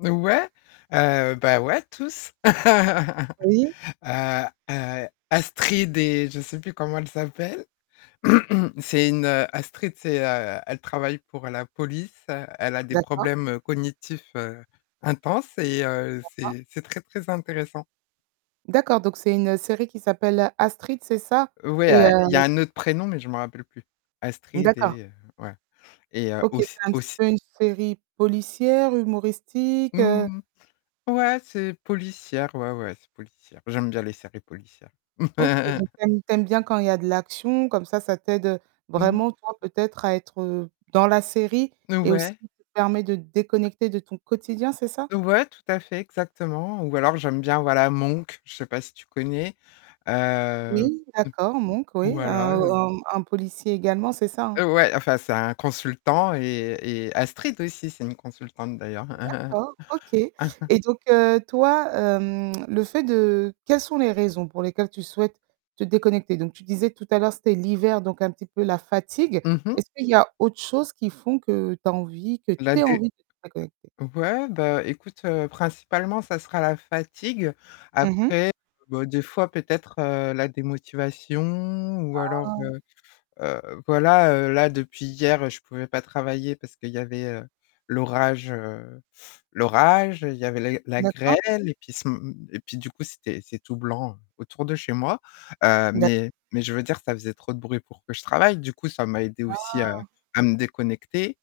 N ouais, heu, bah ouais, tous. Heu, Oui. heu, Astrid et je sais plus comment elle s'appelle. C'est une Astrid, c'est, heu, elle travaille pour la police, elle a des D'accord. problèmes cognitifs, heu, intenses et heu, D'accord. c'est c'est très, très intéressant. D'accord, donc c'est une série qui s'appelle Astrid, c'est ça? Ouais, Et heu a il y c a un autre prénom, mais je m'en rappelle plus. Astrid D'accord. et heu, ouais et heu, OK, c'est auss un petit auss peu une série policière, humoristique heu Mmh, ouais, c'est policière, ouais, ouais, c'est policière. J'aime bien les séries policières. OK, donc tu aimes tu aimes bien quand il y a de l'action, comme ça, ça t'aide Non. vraiment, toi, peut-être à être, heu, dans la série et aussi Ouais. te permet de déconnecter de ton quotidien, c'est ça? Ouais, tout à fait, exactement ou alors j'aime bien, voilà, Monk, je sais pas si tu connais, heu, Oui, d'accord, Monk oui, voilà. un un un policier également, c'est ça, hein? Ouais, enfin, c'est un consultant et et Astrid aussi, c'est une consultante d'ailleurs. D'accord, OK, et donc heu, toi, hem, le fait de quelles sont les raisons pour lesquelles tu souhaites te déconnecter? Donc tu disais tout à l'heure, c'était l'hiver donc un petit peu la fatigue. Mmh mh. Est-ce qu'il y a autre chose qui font que tu as envie que tu La aies des envie de te déconnecter? ouais, bah, écoute, heu, principalement ça sera la fatigue. Mmh mh. Après, bah, des fois peut-être, heu, la démotivation ou alors, Ah. heu, heu, voilà, heu, là depuis hier, je pouvais pas travailler parce qu'il y avait, heu, l'orage, heu, l'orage. Il y avait la la D'accord. grêle et puis ce m m et puis du coup, c'était c'est tout blanc autour de chez moi, heu, mais D'accord. mais je veux dire, ça faisait trop de bruit pour que je travaille, du coup, ça m'a aidée aussi à Ah. à me déconnecter,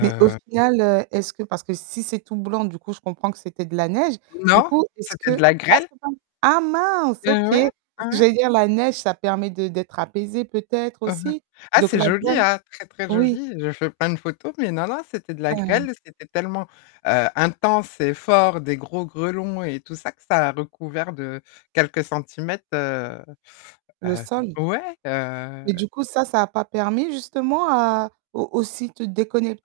Mais au final, heu, est-ce que parce que si c'est tout blanc, du coup, je comprends que c'était de la neige, du Non, coup, est-ce c'était de que la ah grêle. c'est [unintelligible] ah mince, Et OK ouais, parce que ouais. j'allais dire la neige, ça permet de d'être apaisé peut-être aussi, Ah, donc c'est la joli, grêle hein, très, très oui. joli, je fais plein de photos, mais non, non, c'était de la Heu grêle. C'était tellement, heu, intense et fort, des gros grêlons et tout ça que ça a recouvert de quelques centimètres, heu, Le heu, sol? ouais, heu Et du coup, ça, ça a pas permis justement à au aussi de te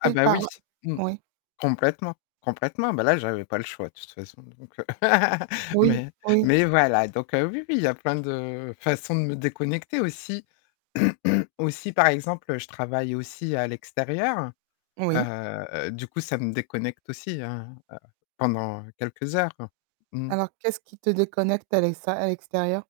Ah, bah, par oui, ra mmh. oui. Complètement, complètement, ben, là j'avais pas le choix de toute façon donc heu, Oui, mais oui. mais, voilà, donc heu, oui, oui, il y a plein de façons de me déconnecter aussi. Aussi par exemple, je travaille aussi à l'extérieur, Oui. heu, du coup ça me déconnecte aussi hein, heu, pendant quelques heures. Mmh. Alors qu'est-ce qui te déconnecte à l'exté à l'extérieur?